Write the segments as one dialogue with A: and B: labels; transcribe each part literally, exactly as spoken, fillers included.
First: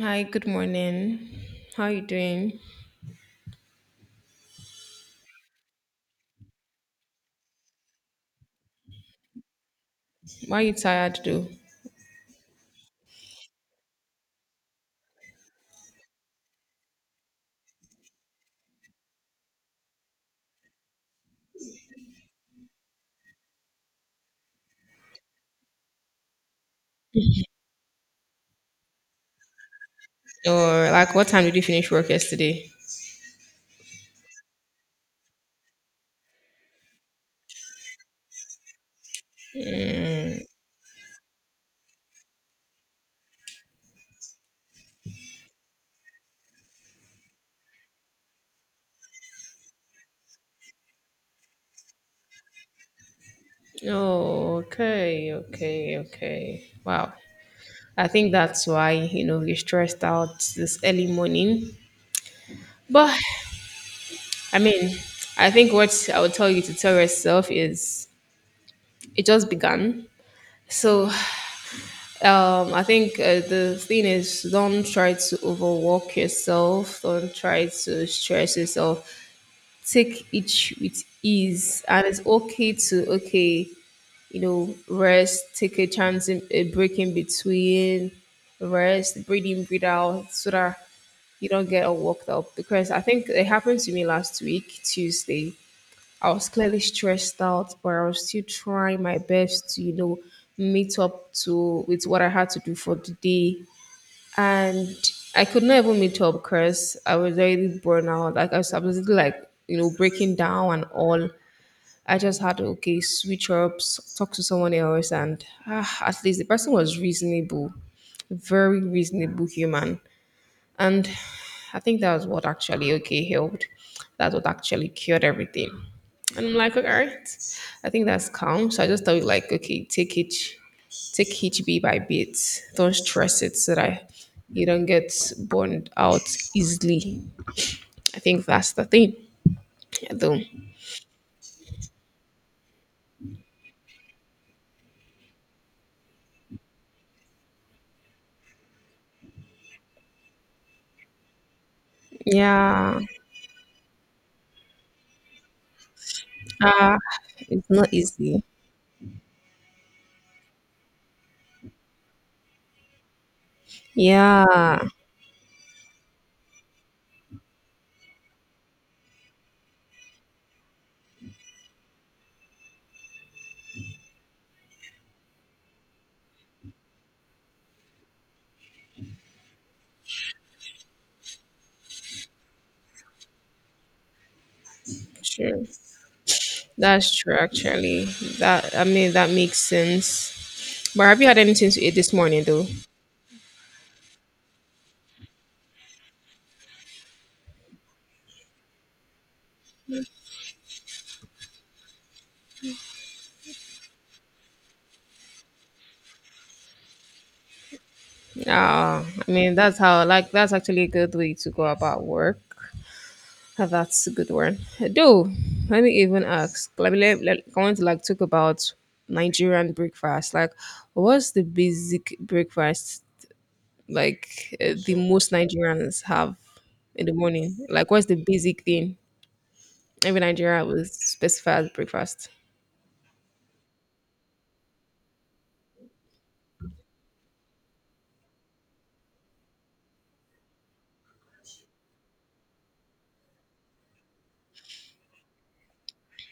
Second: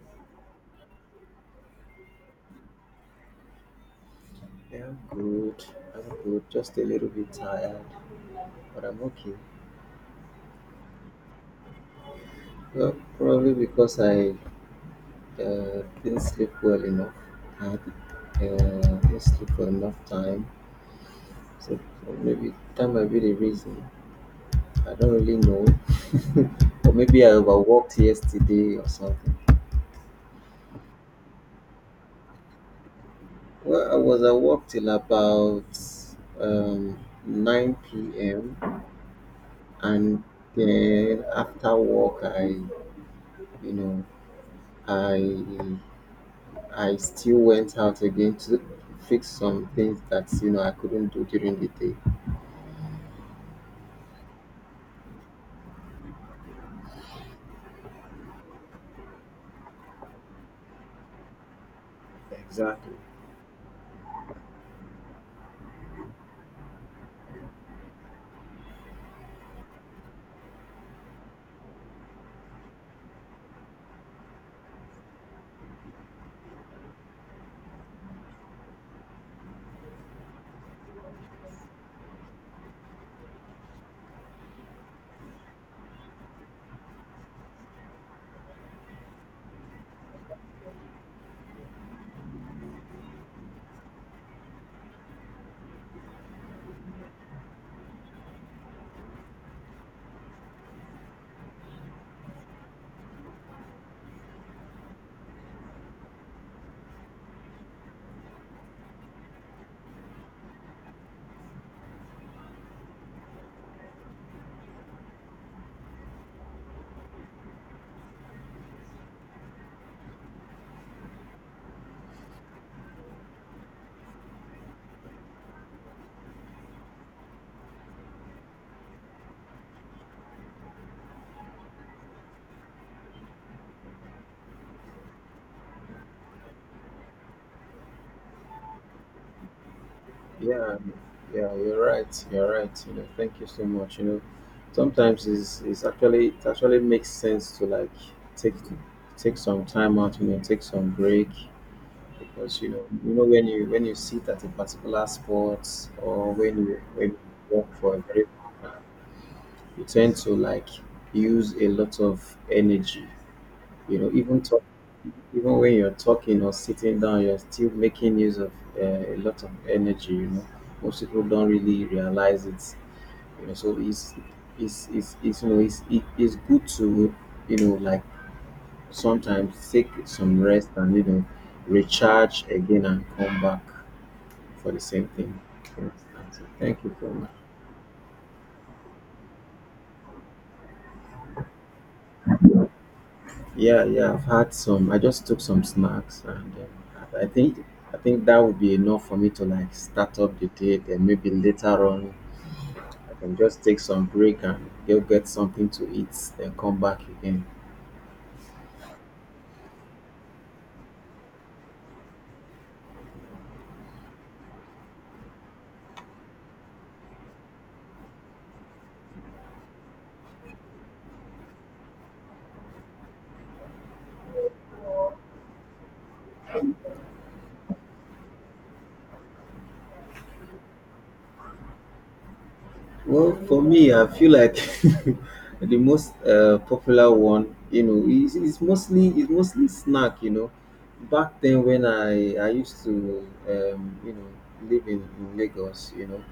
A: Hi, good morning. How are you doing?
B: I am good. I'm good. Just a little bit tired, but I'm okay.
A: Why are you tired though?
B: Well, probably because I uh, didn't sleep well enough. I uh, didn't sleep for enough time. So so maybe that might be the reason. I don't really know. Or maybe I overworked yesterday or something.
A: Or like what time did you finish work yesterday?
B: Well, I was at work till about um, nine p m And
A: Mm.
B: then after work, I, you know, I I still went out again to fix some things that you know I couldn't do during the day.
A: Oh, okay, okay, okay. Wow. I think that's why, you know, you're stressed out this early morning.
B: Exactly.
A: But I mean, I think what I would tell you to tell yourself is it just began. So um, I think uh, the thing is, don't try to overwork yourself. Don't try to stress yourself. Take each with ease, and it's okay to okay, you know rest, take a chance in a break in between, rest, breathe in, breathe out so that you don't get all worked up, because I think it happened to me last week Tuesday. I was clearly stressed out, but I was still trying my best to, you know meet up to with what I had to do for the day. And I could not even meet up because I was already burnt out. Like I was absolutely like, you know breaking down and all. I just had to, okay, switch up, s- talk to someone else, and ah, at least the person was reasonable, very reasonable human. And I think that was what actually, okay, helped. That's what actually cured everything. And I'm like, all right, I think that's calm. So I just thought like, okay, take each take each bit by bit. Don't stress it so that you don't get burned out easily. I think that's the thing. Though.
B: Yeah, um, yeah, you're right. You're right. You know, thank you so much. You know, sometimes it's, it's actually it actually makes sense to like take take some time out. You know, take some break because you know
A: Yeah.
B: you know when you when you sit at a particular spot or when you
A: Ah,
B: when you work
A: it's not
B: for a very
A: easy.
B: long time, you tend to like use a lot of energy. You know, even talk.
A: Yeah.
B: Even when you're talking or sitting down, you're still making use of uh, a lot of energy. You know, most people don't really realize it. You know, so it's it's it's, it's you know it's it, it's good to you know like sometimes take some rest and you know recharge again and come back for the same thing,
A: Sure.
B: for instance. So thank you
A: That's
B: very much.
A: true, actually. That I mean, that makes sense. But have you had anything to eat this morning, though?
B: Yeah, yeah. I've had some. I just took some snacks, and um, I I think I think that would be enough for me to like start up the day. Then maybe later on I can just take some break and go get something to eat, then come back again.
A: Ah, I mean, that's how. Like, that's actually a good way to go about work. Ah, that's a good one. Though, let me even ask. Let me. Let, let- I want to like talk about Nigerian breakfast. Like, what's the basic breakfast like uh, the most Nigerians have in the morning? Like, what's the basic thing every Nigerian will specify as breakfast?
B: Well, for me, I feel like the most uh, popular one, you know, is, is mostly is mostly snack. You know, back then when I I used to um, you know live in, in Lagos, you know,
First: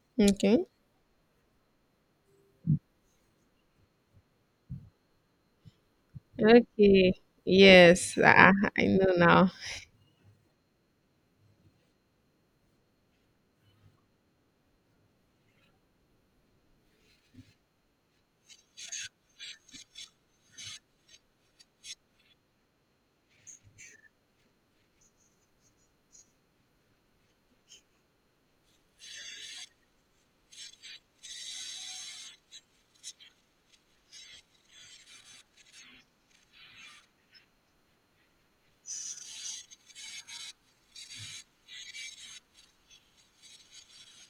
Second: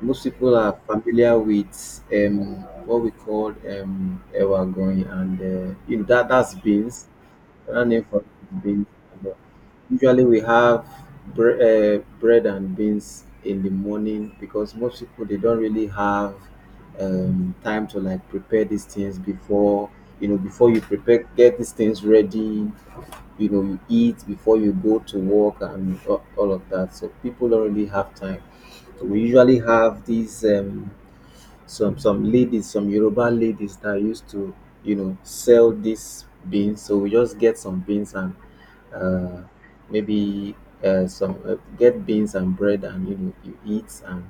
B: most people
A: Okay.
B: are familiar with um, what we call um, ewagoyin and uh, you know that that's beans
A: Okay.
B: running
A: Yes,
B: for
A: I, I
B: beans
A: know
B: and all.
A: now.
B: Usually we have bre- uh, bread and beans in the morning because most people they don't really have um, time to like prepare these things before you know before you prepare get these things ready, you know, you eat before you go to work and all, all of that, so people don't really have time. So we usually have these um, some some ladies, some Yoruba ladies that used to, you know, sell these beans. So we just get some beans and uh, maybe uh, some uh, get beans and bread, and you know, you eat and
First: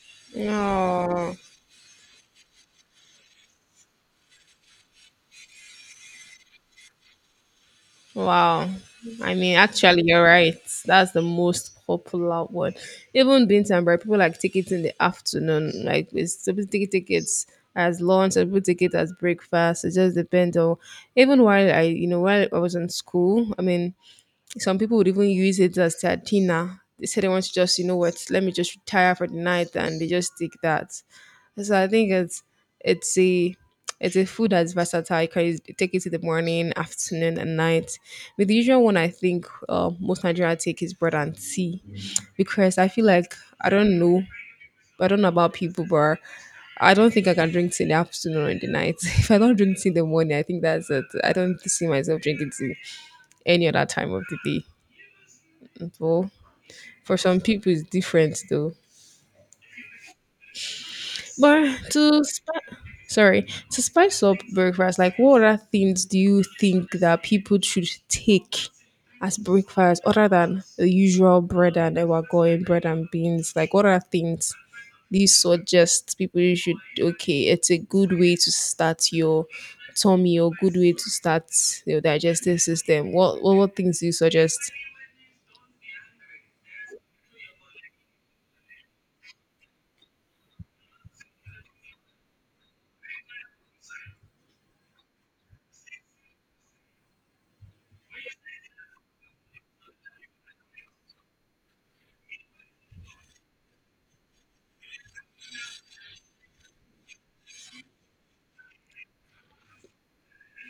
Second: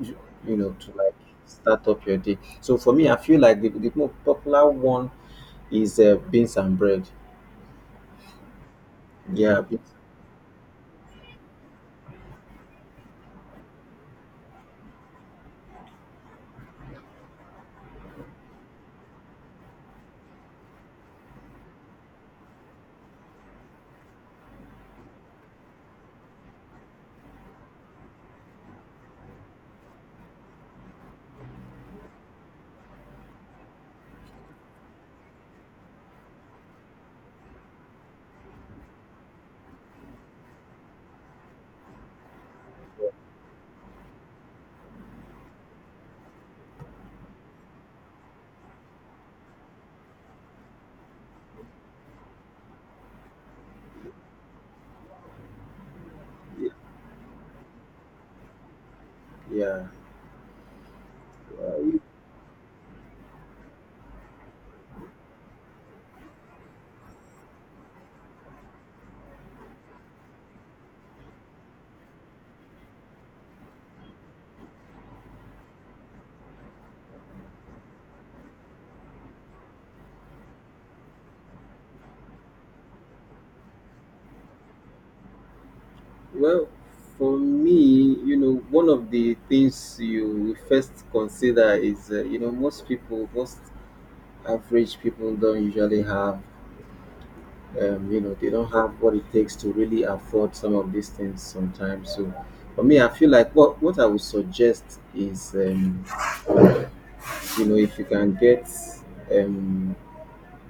B: you, you know to like
A: Oh,
B: start up your day. So for me, I feel like the, the more popular one is uh, beans and bread.
A: wow. I mean,
B: Yeah, beans,
A: actually, you're right. That's the most popular one. Even beans and bread, people like take it in the afternoon. Like, it's some people take tickets as lunch, some people take it as breakfast. It just depends on. Even while I, you know, while I was in school, I mean, some people would even use it as their dinner. They say they want to just, you know what, let me just retire for the night, and they just take that. So I think it's it's a it's a food that's versatile. You can use- take it in the morning, afternoon, and night. But the usual one I think uh, most Nigerians take is bread and tea, because I feel like I don't know, I don't know about people, but I don't think I can drink tea in the afternoon or in the night. If I don't drink tea in the morning, I think that's it. I don't see myself drinking tea any other time of the day. Well,
B: yeah,
A: for some people, it's different though.
B: yeah.
A: But to sp- sorry to spice up breakfast, like what other things do you think that people should take as breakfast other than the usual bread and ever going bread and beans? Like what other things do you suggest people should? Okay, it's a good way to start your tummy, or good way to start your digestive system. What what, what things do you suggest?
B: Well, for me, you know, one of the things you first consider is, uh, you know, most people, most average people don't usually have um, you know they don't have what it takes to really afford some of these things sometimes. So for me, I feel like what what I would suggest is um, you know if you can get um,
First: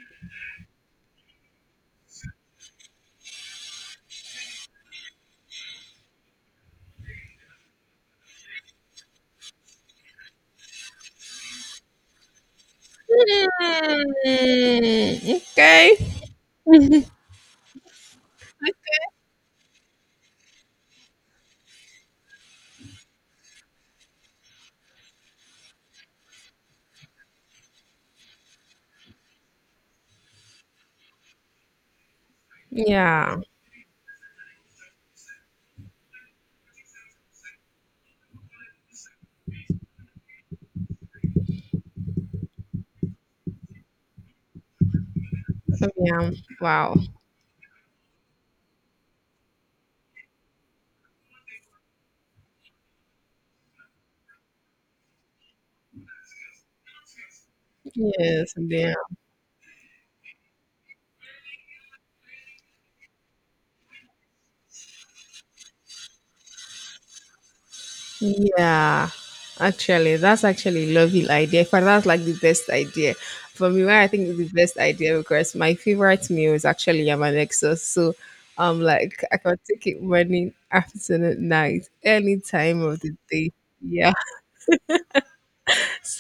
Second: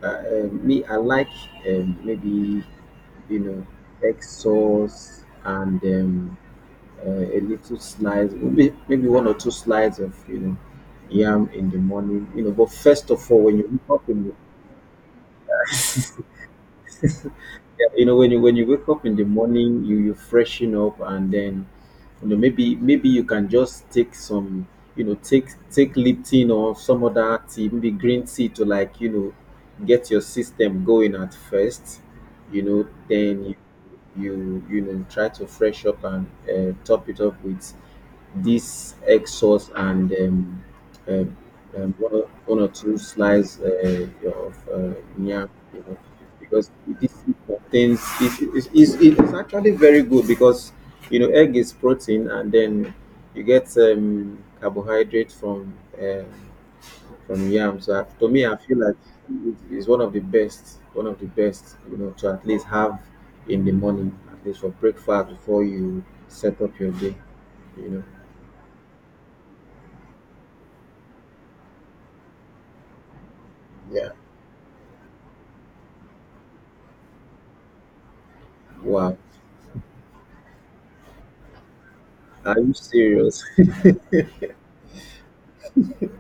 B: uh, uh, me I like um, maybe you know egg sauce and um, uh, a little slice, maybe maybe one or two slides of, you know, yam in the morning. You know, but first of all, when you wake up in the
A: Hmm, okay.
B: you know when you when you wake up in the morning, you you freshen up, and then you know maybe maybe you can just take some, you know take take Lipton or some other tea, maybe green tea, to like you know get your system going at first. You know,
A: Yeah.
B: then you you you know try to fresh up and uh, top it up with this egg sauce and um, um, um, one, or, one or two slices uh, of uh, yam, you know,
A: Yeah.
B: because
A: Wow.
B: this it contains, it, it, it, it's actually very good because you know egg is protein, and then you get um, carbohydrate from uh, from yam. So I- to me,
A: Yes.
B: I feel
A: Yeah.
B: like it is one of the best, one of the best, you know, to at least have in the morning, at least for breakfast before you set up your day, you know.
A: Yeah. Actually, that's actually a lovely idea. In fact, that's like the best idea. For me, why I
B: Yeah.
A: think it's the best idea, because my favorite meal is actually yam and exo. So um
B: Wow.
A: like I can take it morning, afternoon, night, any
B: Are you
A: time of the
B: serious?
A: day. Yeah.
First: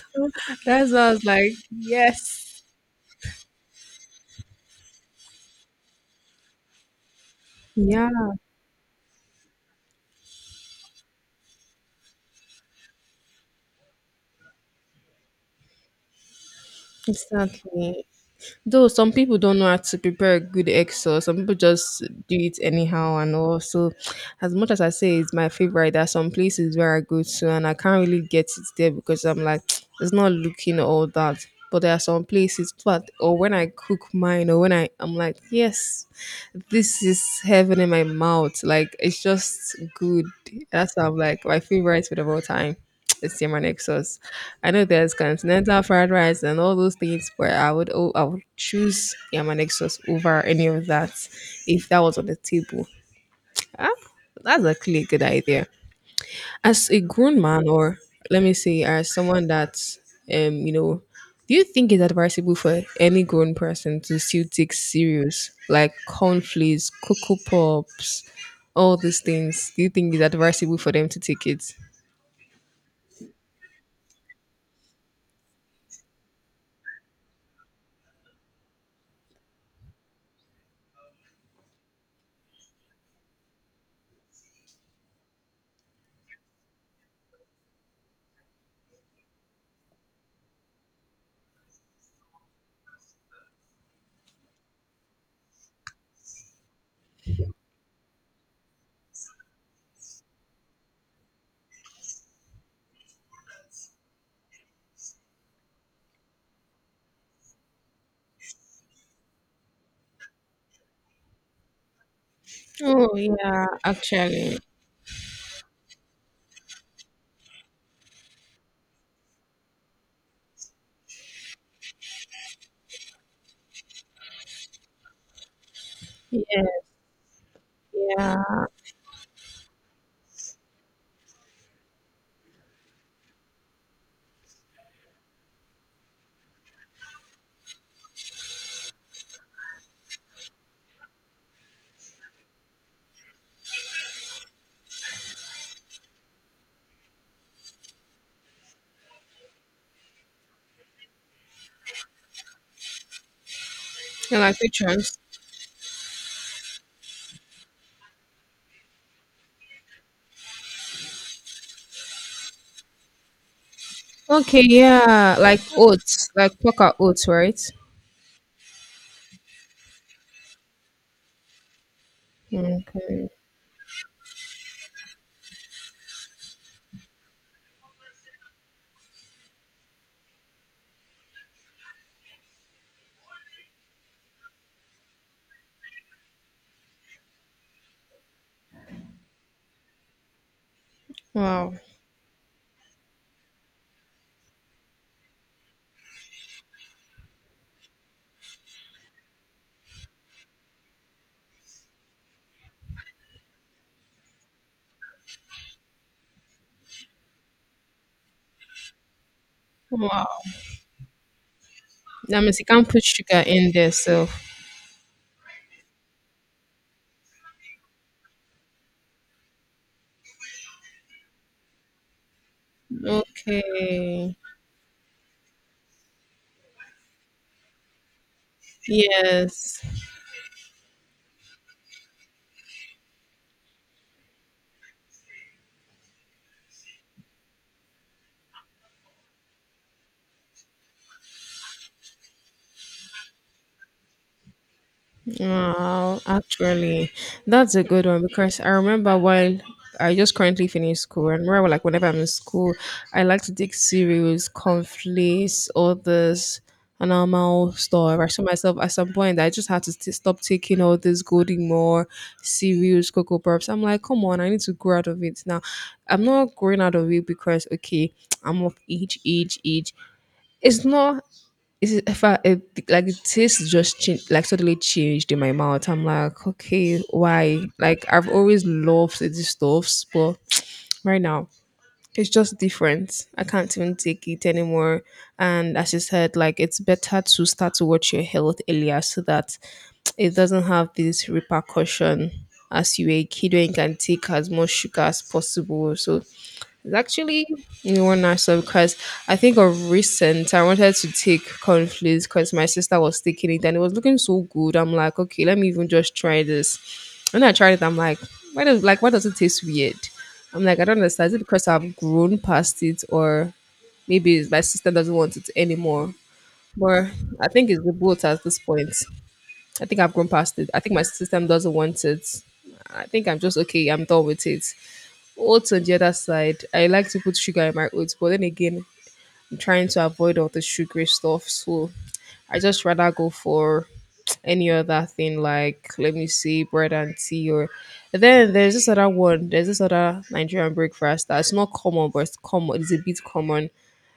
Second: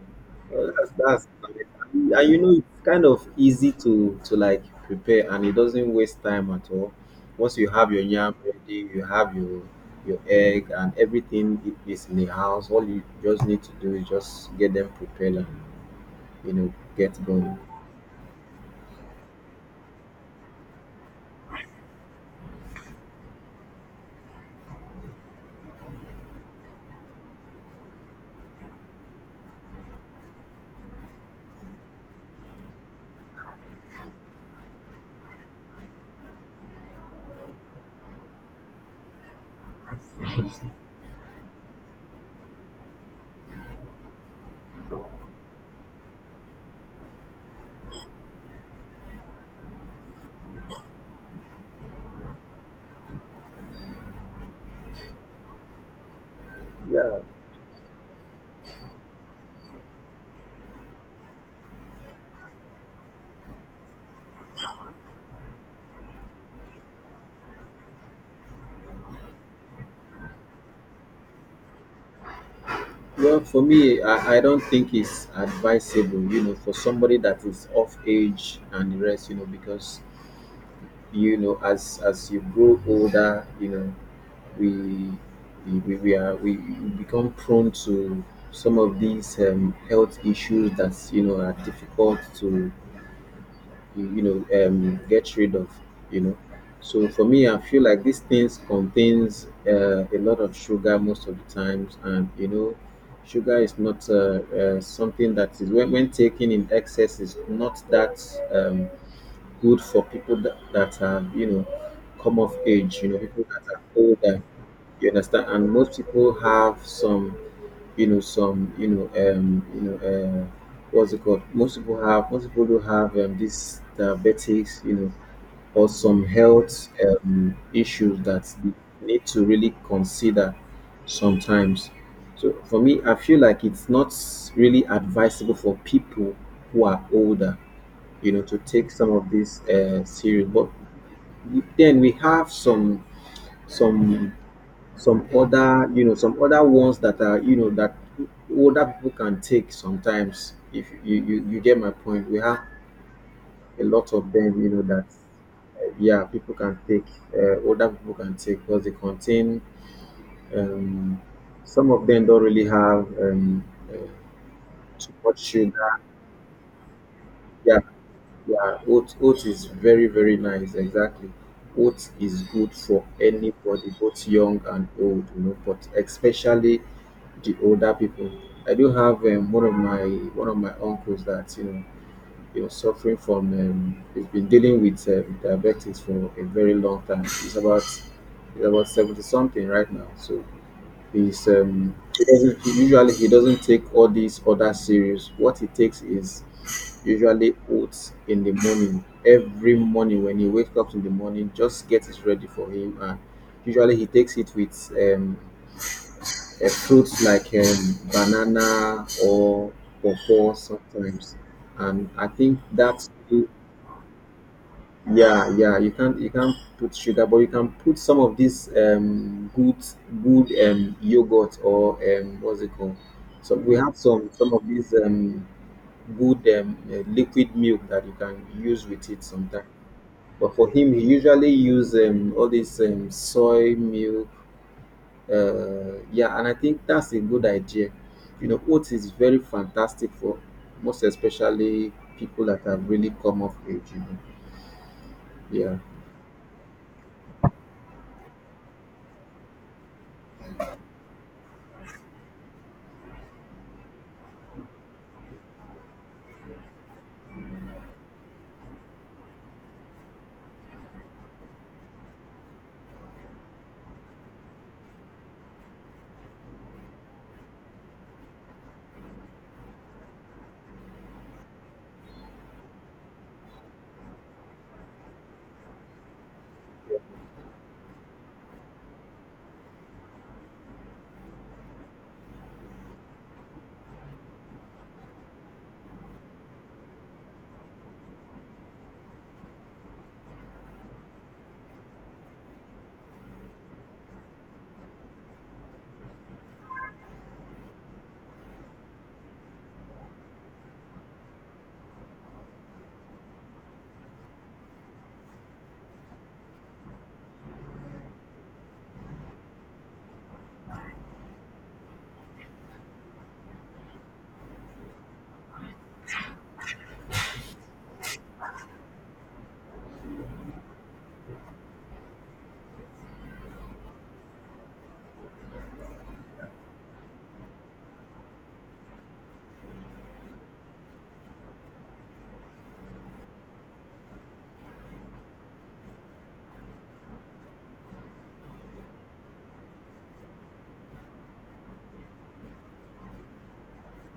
B: Well, that's
A: That's why I was
B: that's
A: like,
B: and you know
A: yes.
B: it's kind of easy to to like prepare, and it doesn't waste time at all. Once you have your
A: Yeah,
B: yam ready, you have your your egg and everything i- is in the house. All you just need to do is just get them prepared and, you know get going.
A: exactly. Though some people don't know how to prepare a good egg sauce, some people just do it anyhow and all. So, as much as I say it's my favorite, there are some places where I go to and I can't really get it there, because I'm like, it's not looking all that. But there are some places, but or when I cook mine, or when I, I'm like, yes, this is heaven in my mouth. Like it's just good. That's why I'm like my favorite food of all time. It's Yemen Exos. I know there's continental fried rice and all those things, but I would oh, I would choose Yemen Exos over any of that if that was on the table. Ah, that's actually a good idea. As a
B: Yeah.
A: grown man, or let me say as someone that's um you know do you think it's advisable for any grown person to still take serious like cornflakes, cocoa pops, all these things? Do you think it's advisable for them to take it?
B: Well, for me, I, I don't think it's advisable, you know, for somebody that is of age and the rest, you know, because you know as as you grow older, you know we we, we we are we become prone to some of these um, health issues that you know are difficult to you you know um, get rid of, you know so for me I feel like these things contains uh, a lot of sugar most of the times, and you know sugar is not uh, uh, something that is when, when taken in excess is not that um, good for people that, that have, you know, come of age, you
A: Oh
B: know, people
A: yeah,
B: that are older.
A: actually.
B: You understand? And most people have some, you know, some, you know, um, you know, uh, what's it called? Most people have, most people do have um, this diabetics, you know, or some
A: Yeah,
B: health um, issues that
A: yeah.
B: we need to really consider sometimes. So for me, I feel like it's not really advisable for people who are older, you know, to take some of this uh, serious. But we- then we have some some some other you know some other ones that are, you know, that older people can take sometimes. If you you, you get my point, we have a lot of
A: And
B: them.
A: like
B: You
A: which
B: know that
A: ones?
B: uh, yeah, people can take, uh, older people can take, because they contain. Um, some of them don't really have um, uh,
A: Okay,
B: too
A: yeah,
B: much
A: like
B: sugar.
A: oats, like poker oats, right?
B: Yeah, yeah, oat oat is very very nice. Exactly, oat is good for
A: Okay.
B: anybody, both young and old, you know, but especially the older people. I do have um, one of my one of my uncles that, you know he was suffering from. Um, he's been dealing with um, diabetes for a very long time. He's about he's about seventy something right now, so he's
A: Wow.
B: um he doesn't he usually he doesn't take all these other serious. What he takes is usually oats in the morning, every morning when he wakes up in the morning. Just get it ready for him, and usually he takes it with um uh, fruits like um, banana or
A: Wow.
B: pawpaw sometimes, and I
A: That means
B: think
A: you can't put
B: that's
A: sugar in there, so.
B: yeah, yeah, you can't you can't put sugar, but you can put some of this um good good um yogurt or um what's it called. So we have some
A: Okay.
B: some of these um good, um, uh, liquid milk that you can use with it sometimes.
A: Yes.
B: But for him, he usually use um, all this um, soy milk. Uh, yeah, and I think that's a good idea. You know, oats is very fantastic for, most especially, people that have really come of age, you know. Yeah.
A: Wow. Actually, that's a good one, because I remember while I just currently finished school, and remember like whenever I'm in school, I like to take cereals, conflicts, all this and normal stuff. I saw myself at some point that I just had to st- stop taking all this Golden more cereals, cocoa pops. I'm like, come on, I need to grow out of it now. I'm not growing out of it because okay, I'm of age, age, age. It's not it's if I it, like the taste just changed, like suddenly changed in my mouth. I'm like, okay, why? Like I've always loved these stuffs, but right now it's just different. I can't even take it anymore. And as you said, like it's better to start to watch your health earlier so that it doesn't have this repercussion as you were a kid, when you can take as much sugar as possible. So actually, you want to so because I think of recent, I wanted to take conflicts, because my sister was taking it and it was looking so good. I'm like, okay, let me even just try this. When I tried it, I'm like, why does like why does it taste weird? I'm like, I don't understand. Is it because I've grown past it, or maybe it's my sister doesn't want it anymore? But I think it's the both at this point. I think I've grown past it. I think my system doesn't want it. I think I'm just okay. I'm done with it. Oats on the other side, I like to put sugar in my oats, but then again, I'm trying to avoid all the sugary stuff. So I just rather go for any other thing, like let me see, bread and tea, or then there's this other one, there's this other Nigerian breakfast that's not common but it's common, it's a bit common.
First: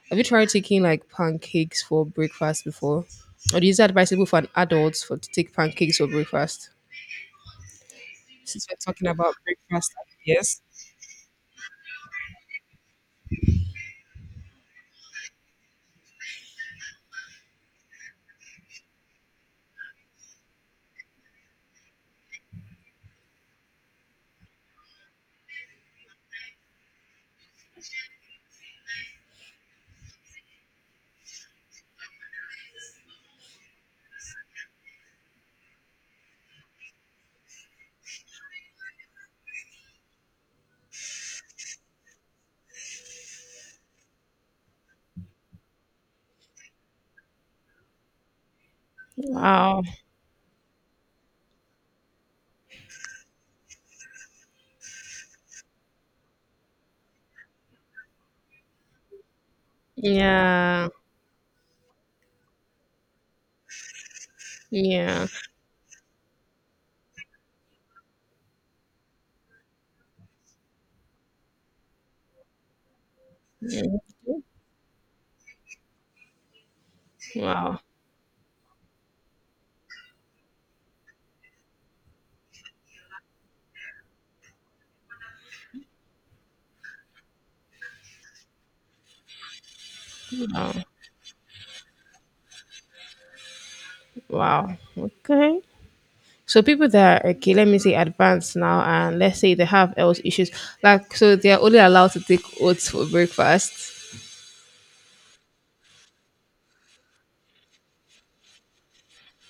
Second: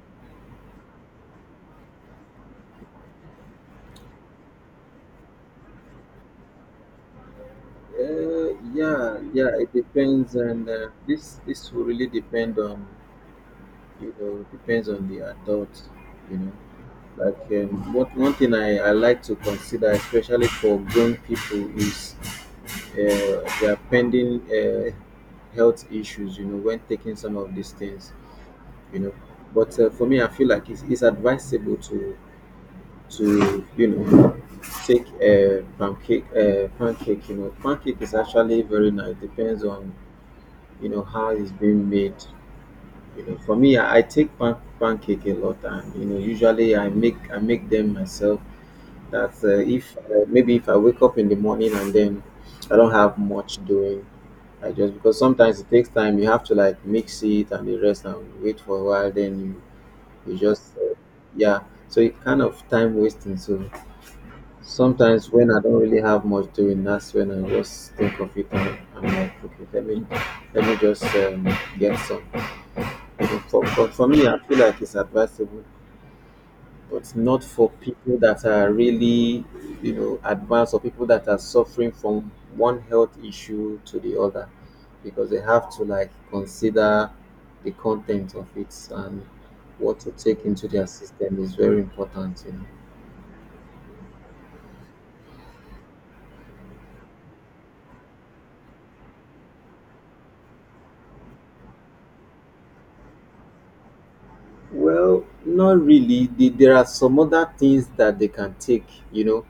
A: Have you tried taking like pancakes for breakfast before? Or is it advisable for an adult for to take pancakes for breakfast?
B: Uh,
A: Since we're talking
B: yeah,
A: about
B: yeah, it
A: breakfast,
B: depends,
A: yes.
B: and uh, this this will really depend on, you know, depends on the adult, you know. Like, um, what one thing I, I like to consider, especially for grown people, is uh, their pending, uh, health issues. You know, when taking some of these things, you know. But uh, for me, I feel like it's, it's advisable to to you know take, uh, pancake uh, pancake. You know, pancake is actually very nice. Depends on, you know how it's being made. You know, for me, I, I take pan- pancake a lot, and, you know, usually I make I make them myself. That uh,
A: Wow.
B: if uh, maybe if I wake up in the morning and then I don't have much doing, I just, because sometimes it takes time. You have to like mix it and the rest, and wait for a while. Then you you just
A: Yeah.
B: uh, yeah. So it kind of time wasting. So
A: Yeah.
B: sometimes when I don't really have much doing, that's when I just think of it, and I'm like, okay, let me let me just um, get some. For, for, for me, I feel like it's advisable, but not for
A: Wow.
B: people that are really, you know, advanced, or people that are suffering from one health issue to the other, because they have to like consider the content of it, and what to take into their system is very important, you know.
A: Wow. Okay. So people that are, okay, let me say advanced now, and let's say they have health issues, like, so they are only allowed to take oats for breakfast.
B: Well, not really. The- There are some other things that they can take, you know,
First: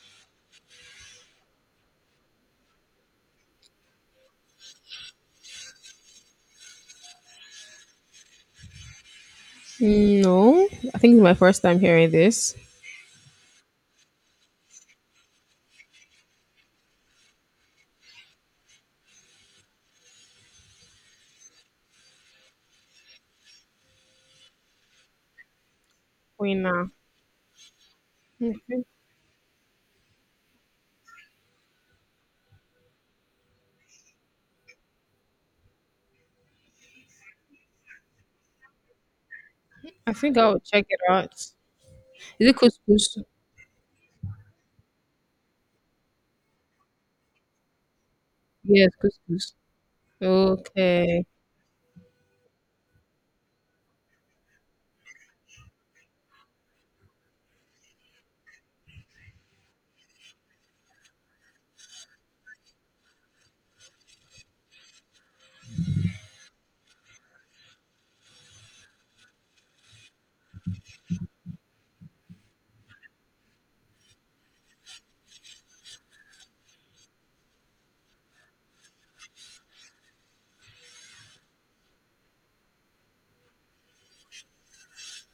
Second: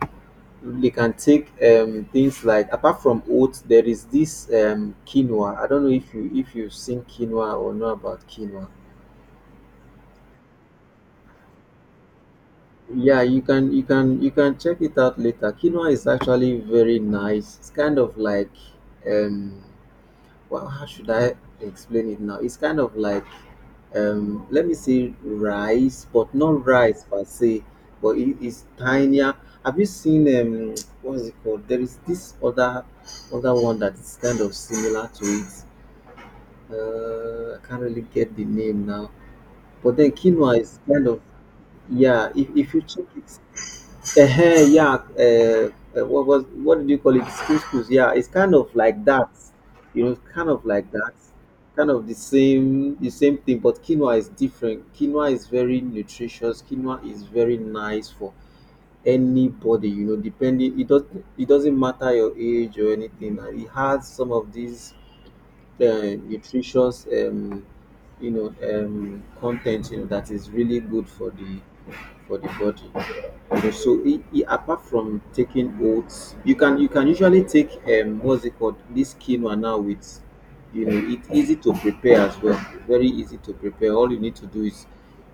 B: they can take um, things like, apart from oats there is this um, quinoa. I don't know if you if you've seen quinoa or know about quinoa.
A: No, I think it's my first time hearing this.
B: Yeah, you can, you can you can check it out later. Quinoa is actually very nice. It's kind of like, um, well, how should I explain it now? It's kind of like, um let me say, rice but
A: Wait
B: not
A: now.
B: rice per se, but it is
A: Okay.
B: tinier. Have you seen, um what's it called, there is this other other one that is kind of similar to it. uh I can't really get the name now, but then
A: I think I
B: quinoa
A: will
B: is
A: check it
B: kind of,
A: out.
B: yeah,
A: Is
B: if,
A: it
B: if you check
A: couscous?
B: it. uh yeah, uh, uh, what was what did you call it? Couscous. Yeah, it's kind of
A: Yes,
B: like that.
A: couscous.
B: You know, kind of like that.
A: Okay.
B: Kind of the same, the same thing. But quinoa is different. Quinoa is very nutritious. Quinoa is very nice for anybody. You know, depending, it does, it doesn't matter your age or anything. And it has some of these uh, nutritious, um, you know um, content, you know that is really good for the for the body, you know. So it, it, apart from taking oats, you can, you can usually take, um what's it called, this quinoa now. With, you know, it's easy to prepare as well. Very easy to prepare. All you need to do is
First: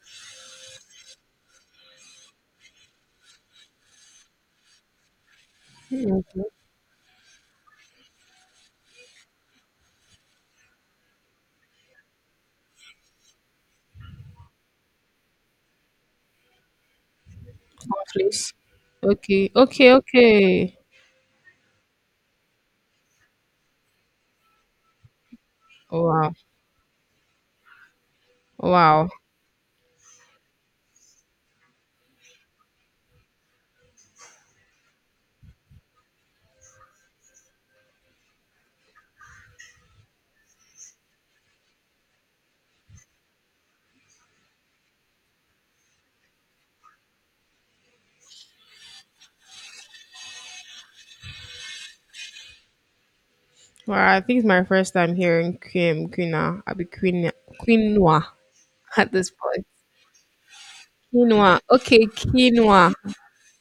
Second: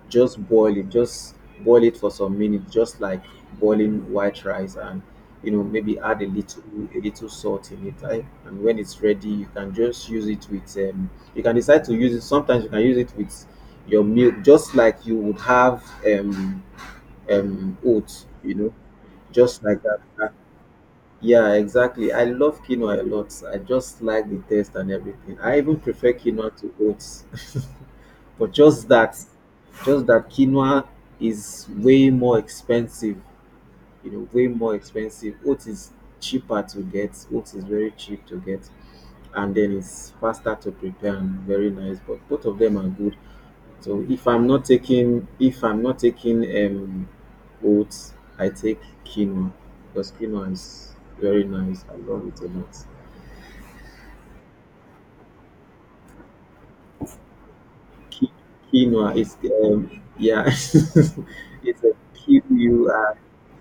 B: just boil it, just boil it for some minutes, just like boiling white rice. And, you know, maybe add a
A: Okay.
B: little, a little salt in it. I, and when it's ready you can just use it with, um you can decide to use it. Sometimes you can use it with your milk, just like you would have, um um oats,
A: Cornflakes.
B: you know,
A: Okay.
B: just like
A: Okay.
B: that. Uh,
A: Okay.
B: yeah, exactly, I love quinoa a lot. I just like the taste and everything. I even prefer
A: Wow.
B: quinoa to oats. But just
A: Wow.
B: that, just that quinoa is way more expensive, you know, way more expensive. Oats is cheaper to get. Oats is very cheap to get, and then it's faster to prepare, and very nice. But both of them are good. So if i'm not taking if I'm not taking um oats, I take quinoa, because quinoa is very nice. I love it a lot.
A: Well, I think it's my first time hearing cream quinoa. I'll be quinoa, quinoa
B: Qui- Quinoa
A: at this
B: is,
A: point.
B: um yeah.
A: Quinoa.
B: It's a
A: Okay,
B: Q U
A: quinoa.
B: I,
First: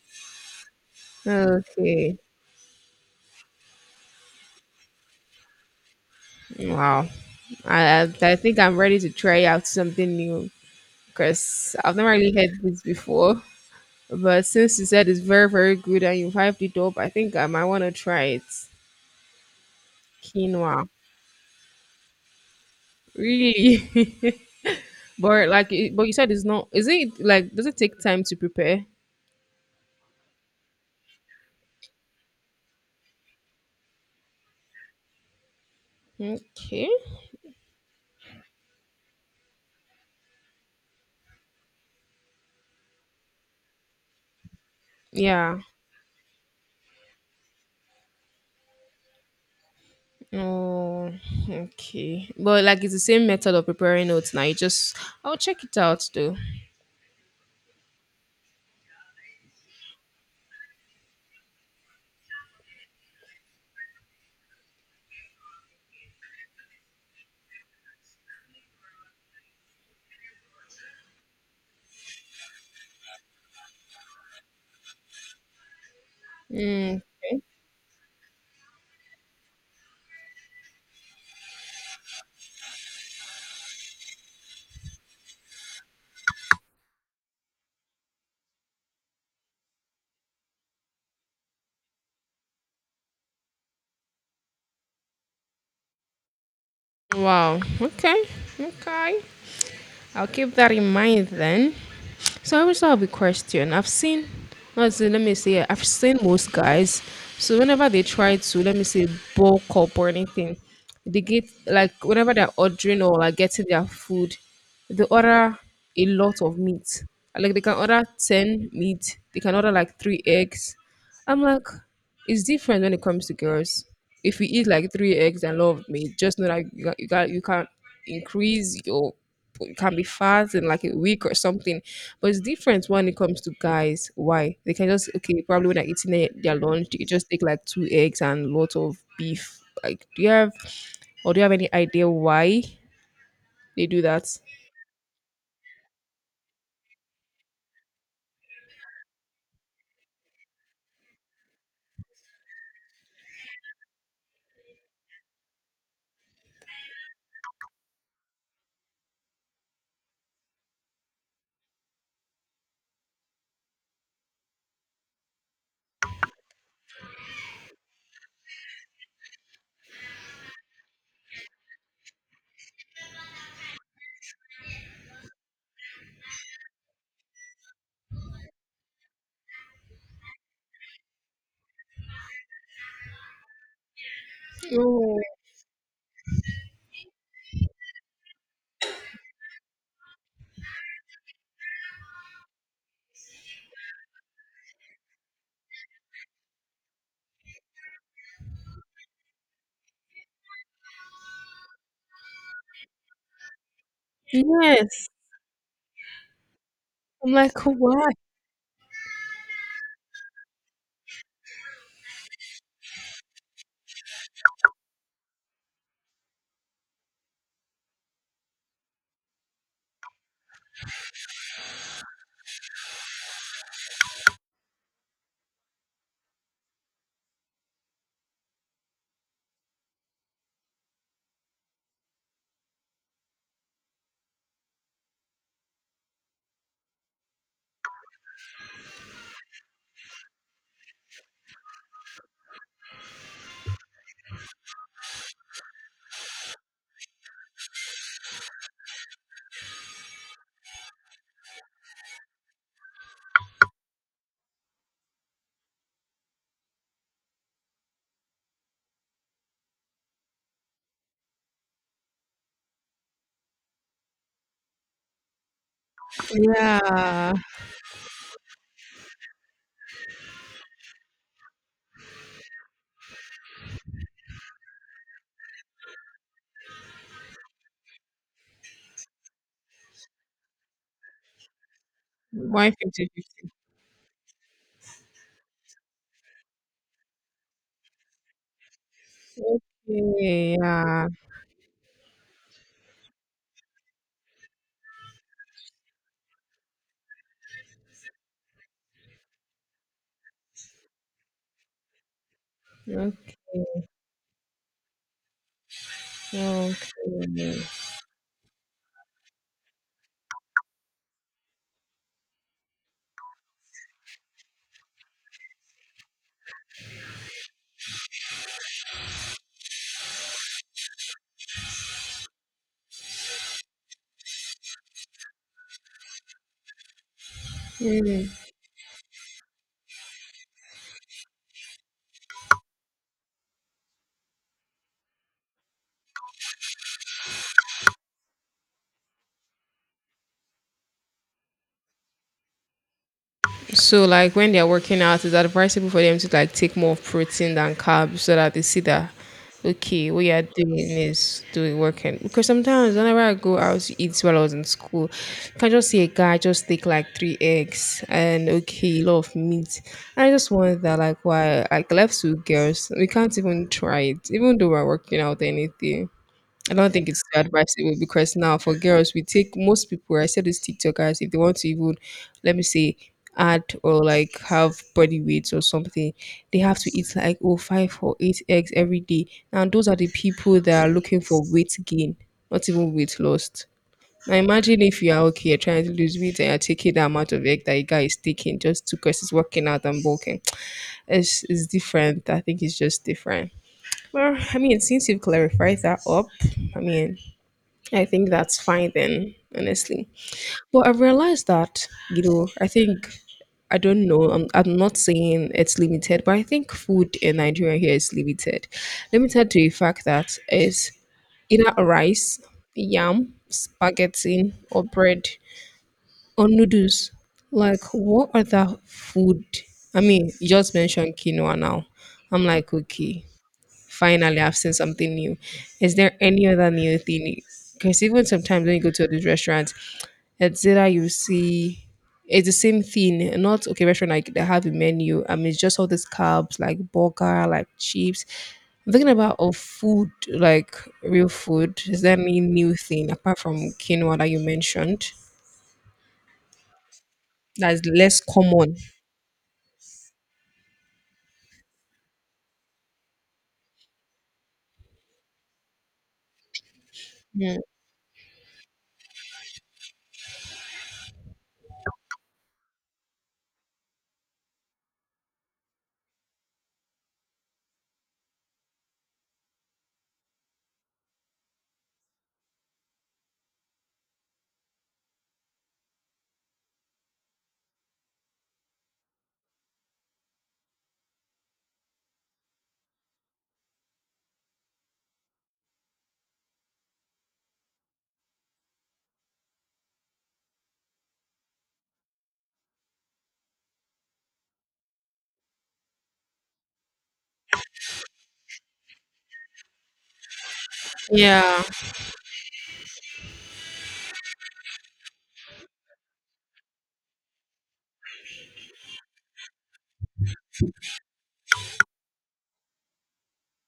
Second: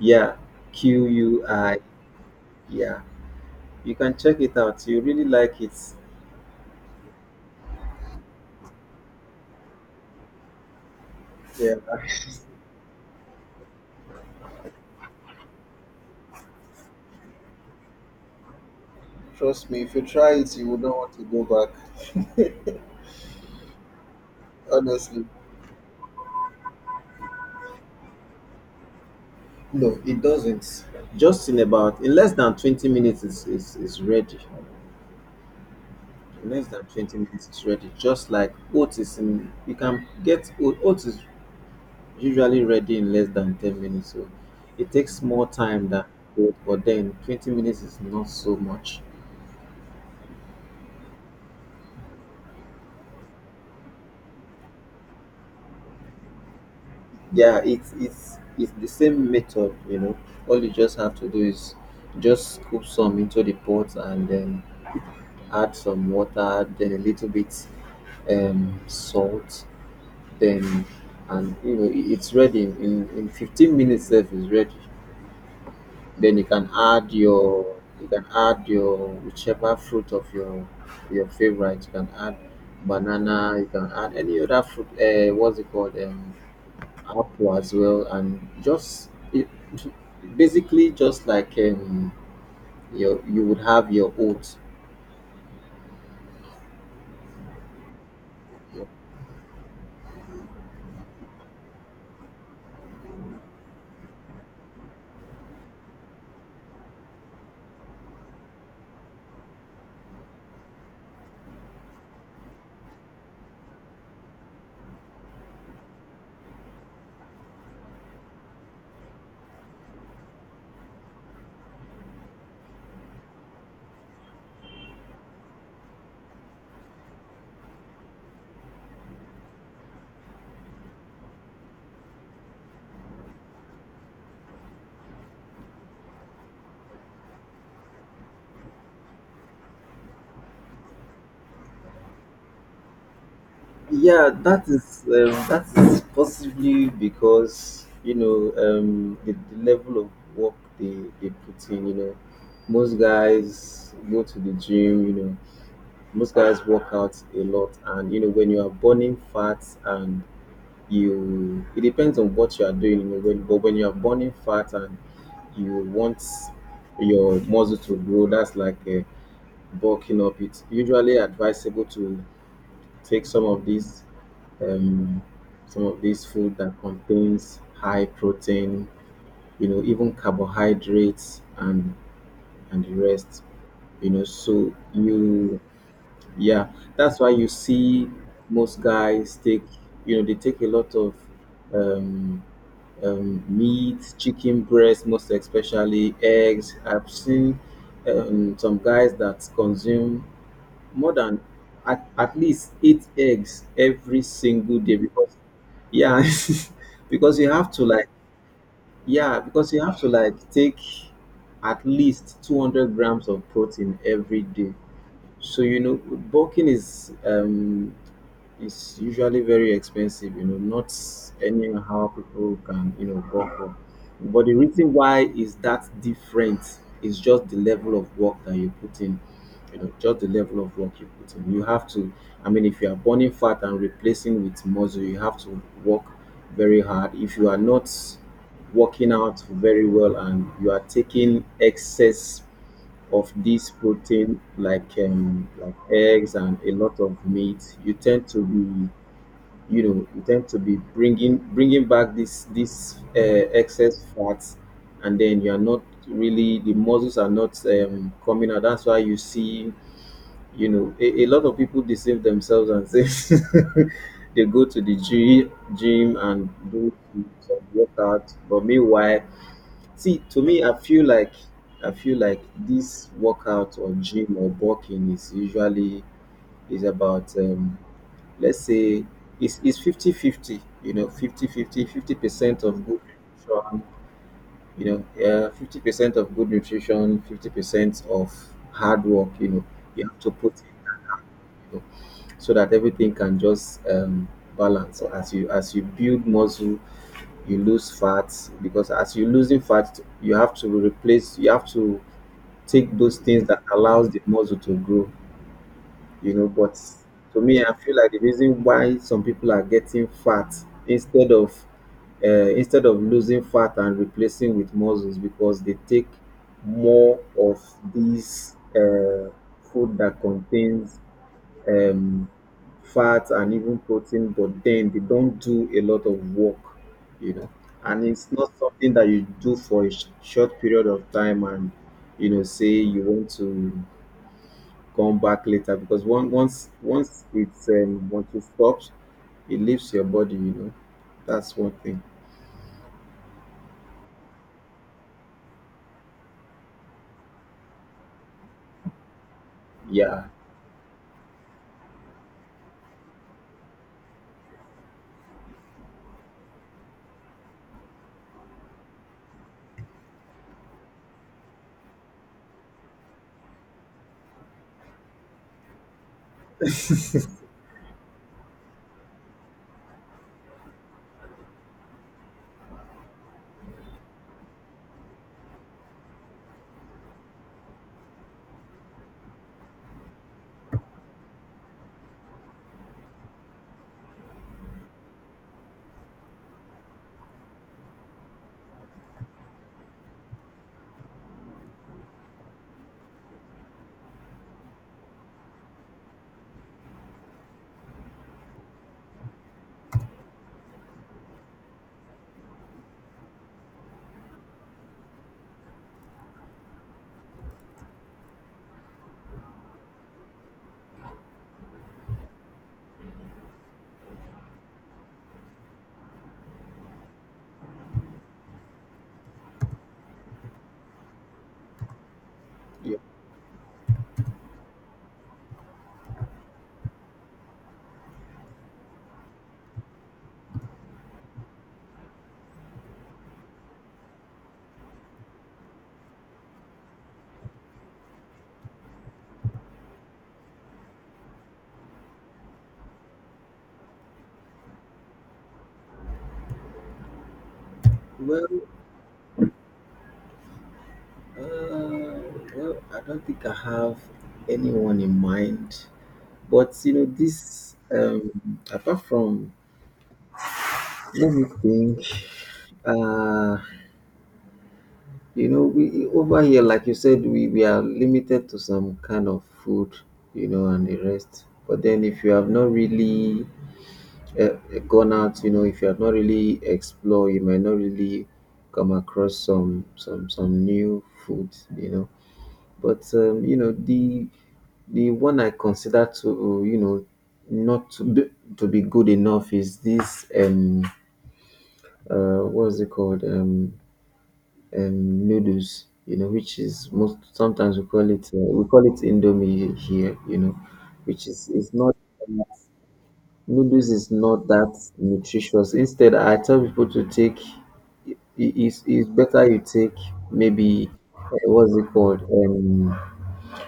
B: yeah, Q U I,
A: Okay.
B: yeah. You can check it out, you really like it.
A: Wow. I I I think I'm ready to try out something new, because
B: Yeah.
A: I've never really heard this before. But since you said it's very, very good and you've hyped it up, I think I might want to try it.
B: Trust me, if you try it, you
A: Quinoa.
B: would not want to go back.
A: Really? But like, it- but you said it's not. Is it like? Does it take time to prepare?
B: No, it doesn't. Just in about in less than twenty minutes is is, is ready. In less than
A: Okay.
B: twenty minutes is ready. Just like oats, is in you can get oat- oats is usually ready in less than ten minutes. So it takes more
A: Yeah.
B: time than oat, but then twenty minutes is not so much.
A: Oh, okay. But like it's the same method of preparing notes now. You just I'll check it out though.
B: Yeah, it's it's it's the same method, you know. All you just have to do is just scoop some into the pot and then add some water, then a little bit um, salt, then and you know it- it's ready in, in fifteen minutes, if it's ready. Then you can
A: Mm,
B: add your, you can add your whichever fruit of your, your favorite. You can add banana, you can add any other fruit. Uh, what's it called? Um, apple as well. And just, it, basically just like, um, your you would have your oats.
A: wow. Okay. Okay. I'll keep that in mind then. So I also have a question. I've seen let let me say I've seen most guys. So whenever they try to, let me say, bulk up or anything, they get like whenever they're ordering or like getting their food, they order a lot of meat. Like they can order ten meat, they can order like three eggs. I'm like, it's different when it comes to girls. If you eat like three eggs and love meat, just know that you got, you got you can increase your you can be fat in like a week or something. But it's different when it comes to guys. Why? They can just okay, probably when they're eating their, their lunch, they just take like two eggs and lots of beef. Like, do you have or do you have any idea why they do that?
B: Yeah, that is um, that is possibly because, you know, um, the, the level of work they, they put in. You know, most guys go to the gym. You know, most guys work out a lot, and you know, when you are burning fat and you, it depends on what you are doing. You know, when, but when you are burning fat and you want your muscle to grow, that's like, uh, bulking up. It's usually advisable to take some of these um, some of this food that contains high protein, you know, even carbohydrates and and the rest, you know. So
A: Oh,
B: you, yeah, that's why you see most guys take, you know, they take a lot of um, um, meat, chicken breast, most especially eggs. I've seen um, some guys that consume more than at, at least eight eggs every single day
A: yes.
B: because, yeah,
A: I'm
B: because you
A: like,
B: have to
A: why?
B: like yeah, because you have to like take at least two hundred grams of protein every day. So, you know, bulking is, um it's usually very expensive, you know, not anyhow people can, you know, go for. But the reason why is that different is just the level of work that you put in, you know, just the level of work you put in. You have to, I mean, if you are burning fat and replacing with muscle, you have to work very hard. If you are not working out very well and you are taking excess of this protein, like, um, like eggs and a lot of meat, you tend to be, you know you tend to be bringing bringing back this this uh, excess fats, and then you are not really, the muscles are not um, coming out. That's why you see, you know, a, a lot of people deceive themselves and say, they go to the gym gym and do
A: Yeah.
B: some workout, but meanwhile... See, to me, I feel like, I feel like this workout or gym or walking is usually, is about, um, let's say it's it's fifty fifty, you know, fifty to fifty, fifty fifty, fifty percent
A: Why
B: of good
A: fifty fifty?
B: nutrition, you know, uh, fifty percent of good nutrition, fifty percent of hard work, you know. You have to put
A: Okay,
B: in,
A: yeah.
B: you know, so that everything can just, uh, balance. So, as you as you build muscle, you lose fat, because as you're losing fat, you have to replace, you have to take
A: Okay.
B: those things that allows the muscle to grow, you know. But to
A: Okay.
B: me, I feel like the reason why some people are getting fat instead of, uh, instead of losing fat and replacing with muscles, because they take more of these uh, food that contains fat and even protein, but then they don't do a lot of work, you know. And
A: Mm.
B: it's not something that you do for a sh- short period of time and, you know, say you want to come back later, because one, once once it's um, once it stops, it leaves your body. You know, that's one thing.
A: So like when they're working out, it's advisable for them to like take more protein than carbs so that they see that okay, what
B: Yeah.
A: you're doing is doing working. Because sometimes whenever I go out to eat while I was in school, if I just see a guy just take like three eggs and okay, a lot of meat. And I just wonder that like why like left to girls, we can't even try it, even though we're working out or anything. I don't think it's advisable because now for girls, we take most people. I said this TikTokers. If they want to even, let me say, add or like have body weight or something, they have to eat like oh five or eight eggs every day. And those are the people that are looking for weight gain, not even weight loss. Now imagine if you are okay, you're trying to lose weight and you're taking the amount of egg that a guy is taking just to because he's working out and bulking. It's, it's different. I think it's just different. Well, I mean, since you've clarified that up, I mean, I think that's fine then, honestly. But I've realized that, you know, I think I don't know, I'm I'm not saying it's limited, but I think food in Nigeria here is limited. Limited to the fact that it's either rice, yam, spaghetti, or bread, or noodles. Like what other food? I mean, you just mentioned quinoa now. I'm like,
B: Yeah.
A: okay, finally I've seen something new. Is there any other new thing? Because even sometimes when you go to these restaurants, it's either you see it's the same thing, not okay restaurant like they have a menu. I mean, it's just all these carbs like burger, like chips. I'm thinking about of food, like real food. Is there any new thing apart from quinoa that you mentioned that is less
B: Well,
A: common?
B: uh, well, I don't think I have anyone in mind, but, you know,
A: Mm.
B: this um, apart from let me think. Uh, you know, we over here, like you said, we, we are limited to some kind of food, you know, and the rest. But then, if you have not really uh, gone out, you know, if you have not really explored, you might not really come across some some some new food, you know. But um, you know the the one I consider to, you know, not to be, to be good enough, is this um uh what's it called, um um noodles, you know, which is, most sometimes we call it, uh, we call it indomie here, you know, which is
A: Yeah.
B: is not um, Noodles is not that nutritious. Instead, I tell people to take. i- i- It's, it's better you take maybe, uh, what's it called, um,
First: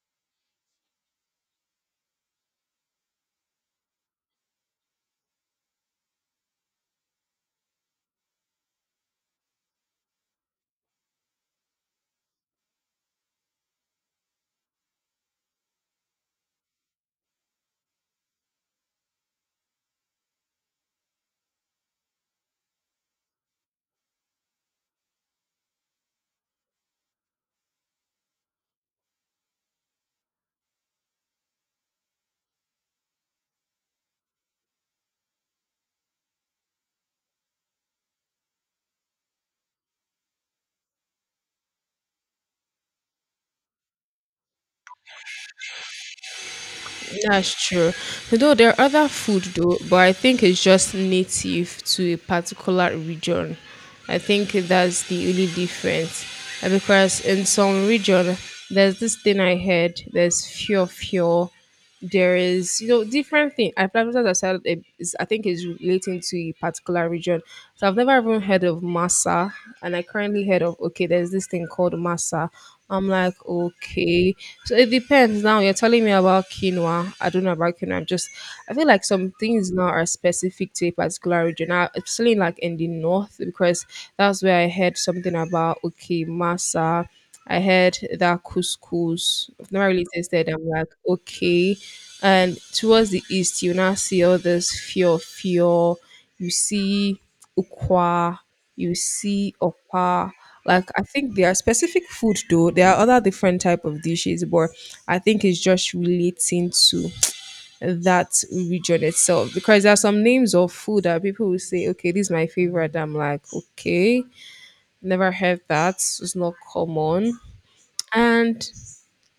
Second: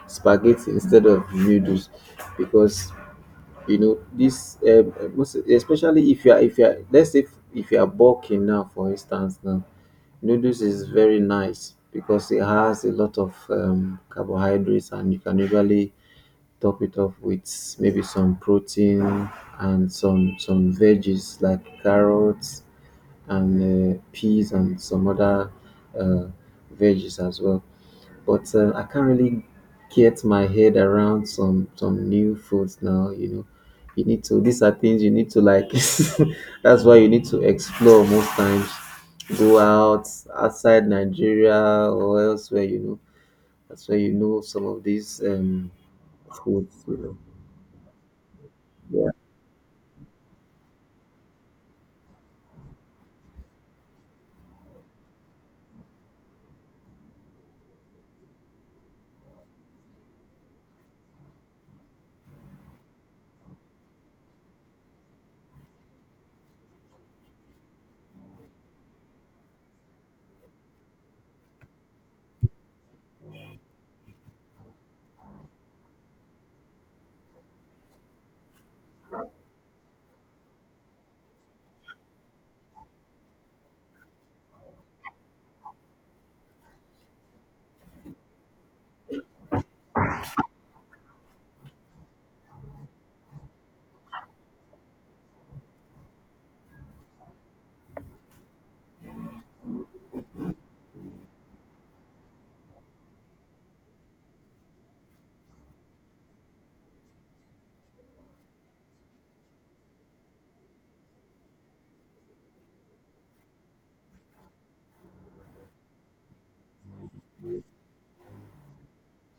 B: spaghetti instead of noodles, because, you know, this um, most- especially if you are if you are let's say, if, if you are bulking now, for instance. Now noodles is very nice because it has a lot of um, carbohydrates, and you can usually top it off with maybe some protein and some some veggies like carrots and, uh, peas, and some other, uh, veggies as well. But, uh, I can't really get my head around some some new foods now. You know, you need to... These are things you need to like. That's why you need to explore most times. Go out, outside Nigeria or elsewhere. You know, that's where you know some of these um, foods, you know.
A: That's true. Though there are other
B: Yeah,
A: food though, but I think it's just native to a particular region. I think that's the only difference. Uh, Because in some region there's this thing I heard, there's fear fear. There is, you know, different thing. I probably as I said it is I think it's relating to a particular region. So I've never even heard of masa and I currently heard of okay, there's this thing called masa. I'm like, okay. So it depends. Now you're telling me about quinoa. I don't know about quinoa. I'm just, I feel like some things now are specific to a particular region. I, especially like in the north, because that's where I heard something about, okay, masa. I heard that couscous. I've never really tasted. I'm like, okay. And towards the east, you now see all this fear, fear. You see ukwa, you see oppa. Like I think there are specific food though. There are other different type of dishes, but I think it's just relating to that region itself. Because there are some names of food that people will say, okay, this is my favorite. I'm like, okay, never heard that. It's not common. And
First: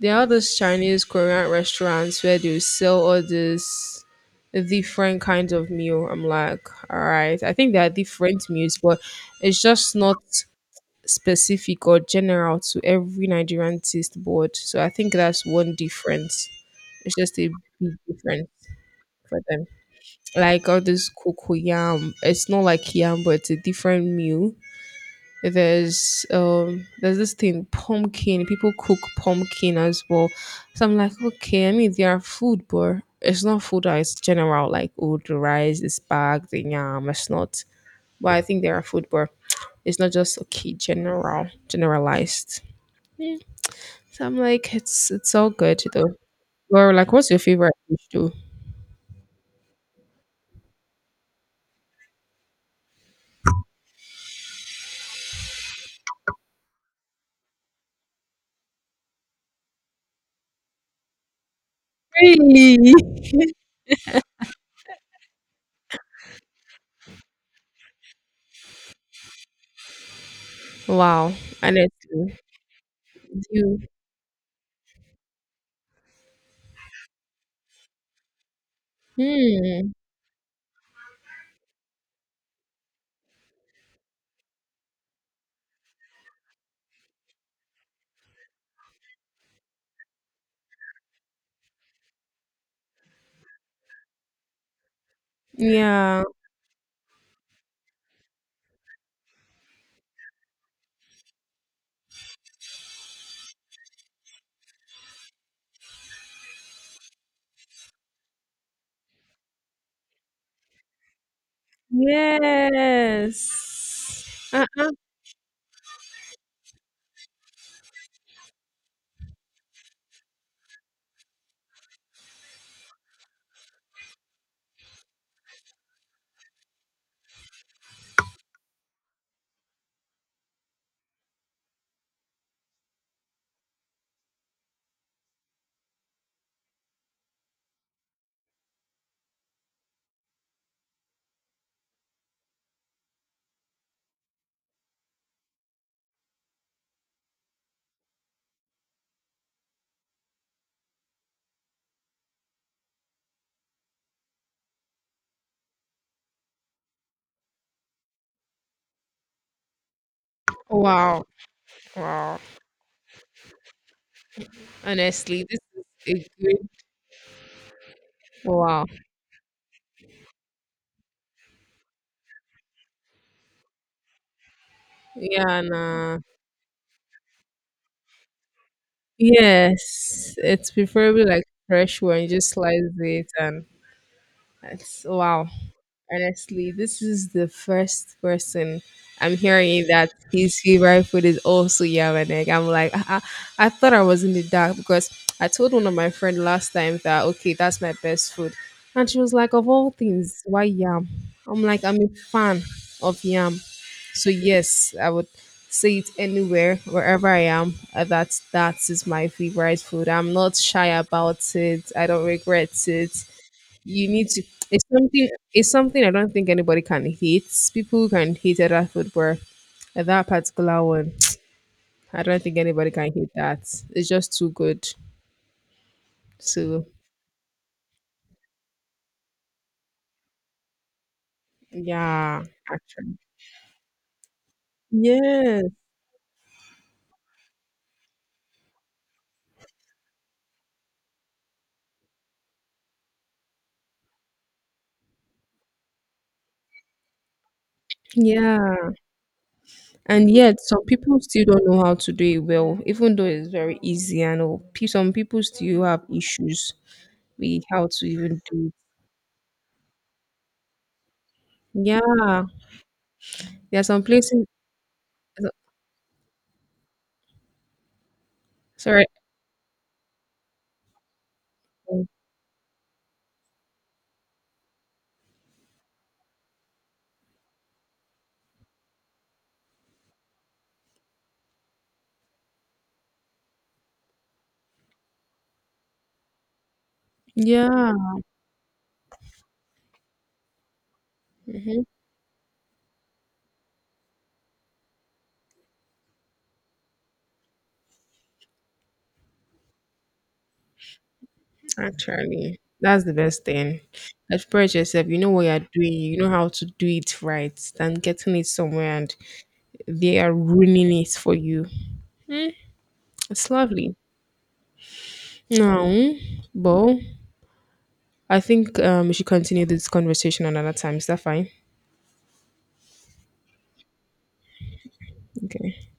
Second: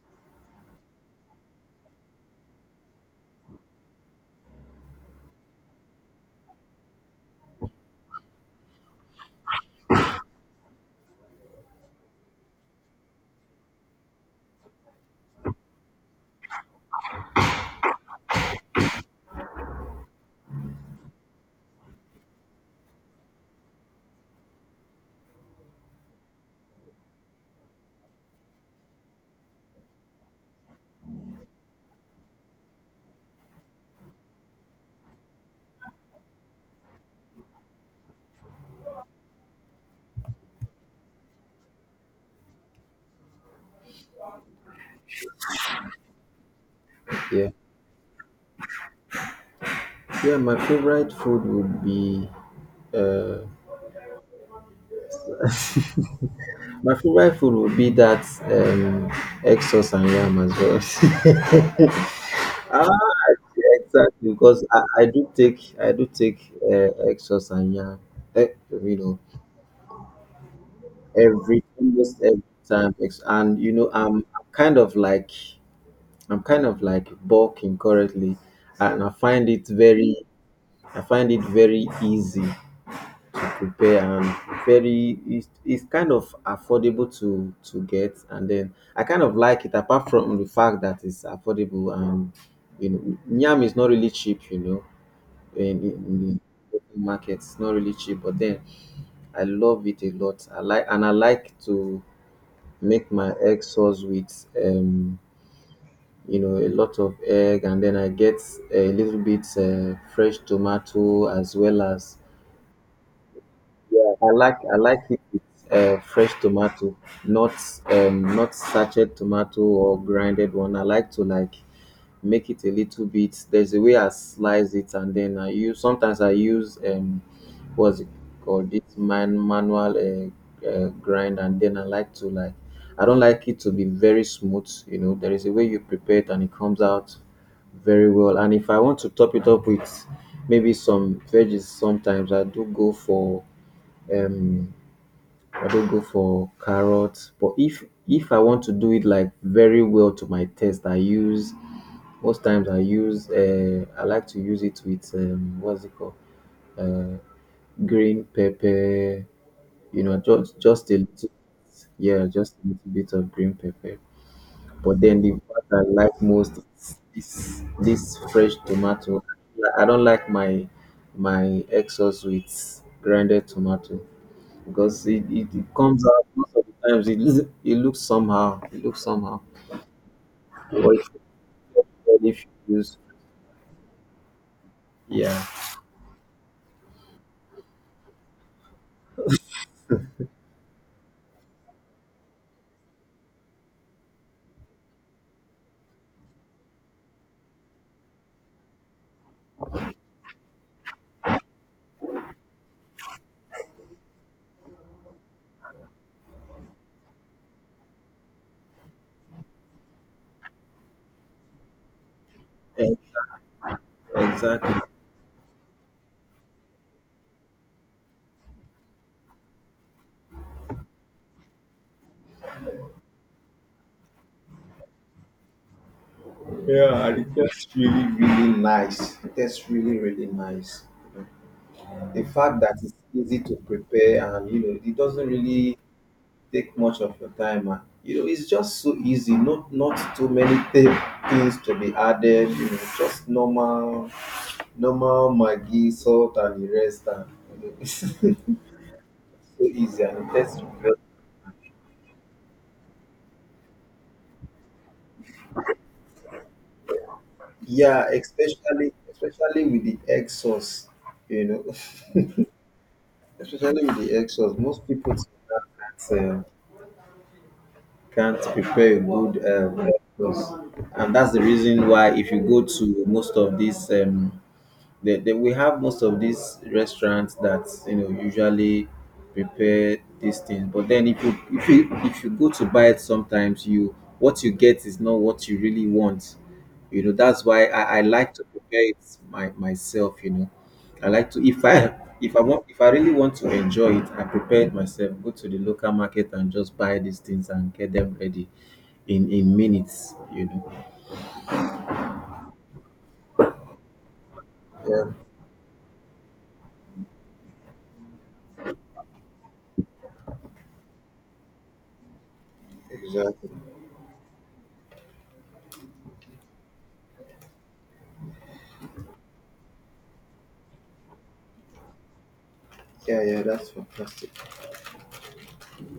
A: there are those Chinese Korean restaurants where they sell all these different kinds of meal. I'm like, all right. I think there are different meals, but it's just not specific or general to every Nigerian taste board. So I think that's one difference. It's just a big difference for them. Like all this cocoyam, it's not like yam, but it's a different meal. There's um there's this thing pumpkin. People cook pumpkin as well. So I'm like, okay, I mean they are food, but it's not food. That is general like oh the rice is bag, the yam. It's not. But I think they are food, but it's not just okay general generalized. So I'm like, it's it's all good though. Or like, what's your
B: yeah,
A: favorite dish though?
B: yeah. My favorite food would be, uh, my favorite food would be that um, egg sauce and yam as well.
A: Really?
B: ah, yeah, exactly, because I, I do take, I do take uh, egg sauce and yam, eh, you know,
A: Wow,
B: every, almost
A: honestly,
B: every time. Ex- And, you
A: you.
B: know, I'm, I'm kind of like I'm kind of like bulking currently, and I find it
A: Hmm.
B: very, I find it very easy prepare, and very... it's it's kind of affordable to to get, and then I kind of like it. Apart from the fact that it's affordable and, you know, yam is not really cheap, you know, in,
A: Yeah.
B: in the local market it's not really cheap, but then I love it a lot. I like, and I like to make my egg sauce with, um you know a lot of egg, and then I get a little bit, uh, fresh tomato, as well as...
A: Yes.
B: Yeah, I like I
A: Uh-uh.
B: like it with, uh, fresh tomato, not, um, not sachet tomato or grinded one. I like to, like, make it a little bit. There's a way I slice it, and then I use, sometimes I use, um, what's it called, this man manual, uh, uh, grind, and then I like to, like... I don't like it to be very smooth. You know, there is a way you prepare it, and it comes out very well. And if I want to top it up with maybe some veggies, sometimes I do go for, um I not go for carrot, but if if I want to do it like very well to my taste, I use, most times I use um I like to use it with, um what's it called, um green pepper, you know, just just a
A: Wow.
B: little. Yeah,
A: Wow.
B: just a little bit of green pepper, but then the
A: Honestly, this
B: part I like
A: is a
B: most
A: good.
B: is this this fresh
A: Wow.
B: tomato. I don't like my my egg sauce with grounded tomato, because it, it,
A: Yeah.
B: it comes
A: Nah.
B: out most of the times. It, loo- it looks somehow. It looks somehow.
A: Yes. It's
B: But
A: preferably like fresh one. You
B: if
A: just
B: you
A: slice
B: use,
A: it and it's
B: yeah,
A: wow. Honestly, this is the first person I'm hearing that his favorite food is also yam and egg. I'm like, I, I, I thought I was in the dark because I told one of my friend last time that okay, that's my best food, and she was like, of all things, why yam? I'm like, I'm a fan of yam, so yes, I would say it anywhere, wherever I am. uh, That that is my favorite food. I'm not shy about it. I don't regret
B: e-
A: it. You need to,
B: exactly.
A: it's something it's something I don't think anybody can hate. People can hate other food, but that particular one, I don't think anybody can hate that. It's just too good, so
B: Yeah, and it tastes really, really nice. It tastes really, really nice. The
A: yeah.
B: fact that it's
A: Actually,
B: easy to prepare and, you know it doesn't
A: yes.
B: really take much of your time, and, you know it's just so easy. Not not too many th- things to be added. You know, just normal, normal Maggi, salt, and the rest. And, you know.
A: Yeah,
B: So easy, and
A: and
B: it
A: yet
B: tastes
A: some
B: very...
A: people still don't know how to do it well even though it's very easy. I know pe- some people still have issues with how to
B: Yeah,
A: even do it.
B: especially especially with the egg sauce, you know.
A: Yeah, there are
B: Especially
A: some
B: with the egg
A: places,
B: sauce. Most people t- can't, uh, can't prepare a
A: sorry,
B: good, um, egg sauce, and that's the reason why, if you go to most of these um, They, they, we have most of these restaurants that, you know, usually prepare these things, but then if you if you if you go to buy it sometimes, you what you get is not what you really want, you know. That's why
A: yeah.
B: i, I like to prepare it, my, myself, you know. I like to, if i if I want if I really want to enjoy it, I prepare it myself. Go to the local market and just buy these things and get them ready in in minutes, you know.
A: Actually, that's the best thing. Express
B: Yeah,
A: yourself. You know what you're doing. You know how to do it right than getting it somewhere and they are ruining it for you. Mm, it's
B: exactly.
A: lovely. No, but I think um, we should continue this conversation another time. Is that fine?
B: Yeah, yeah, that's fantastic.
A: Okay.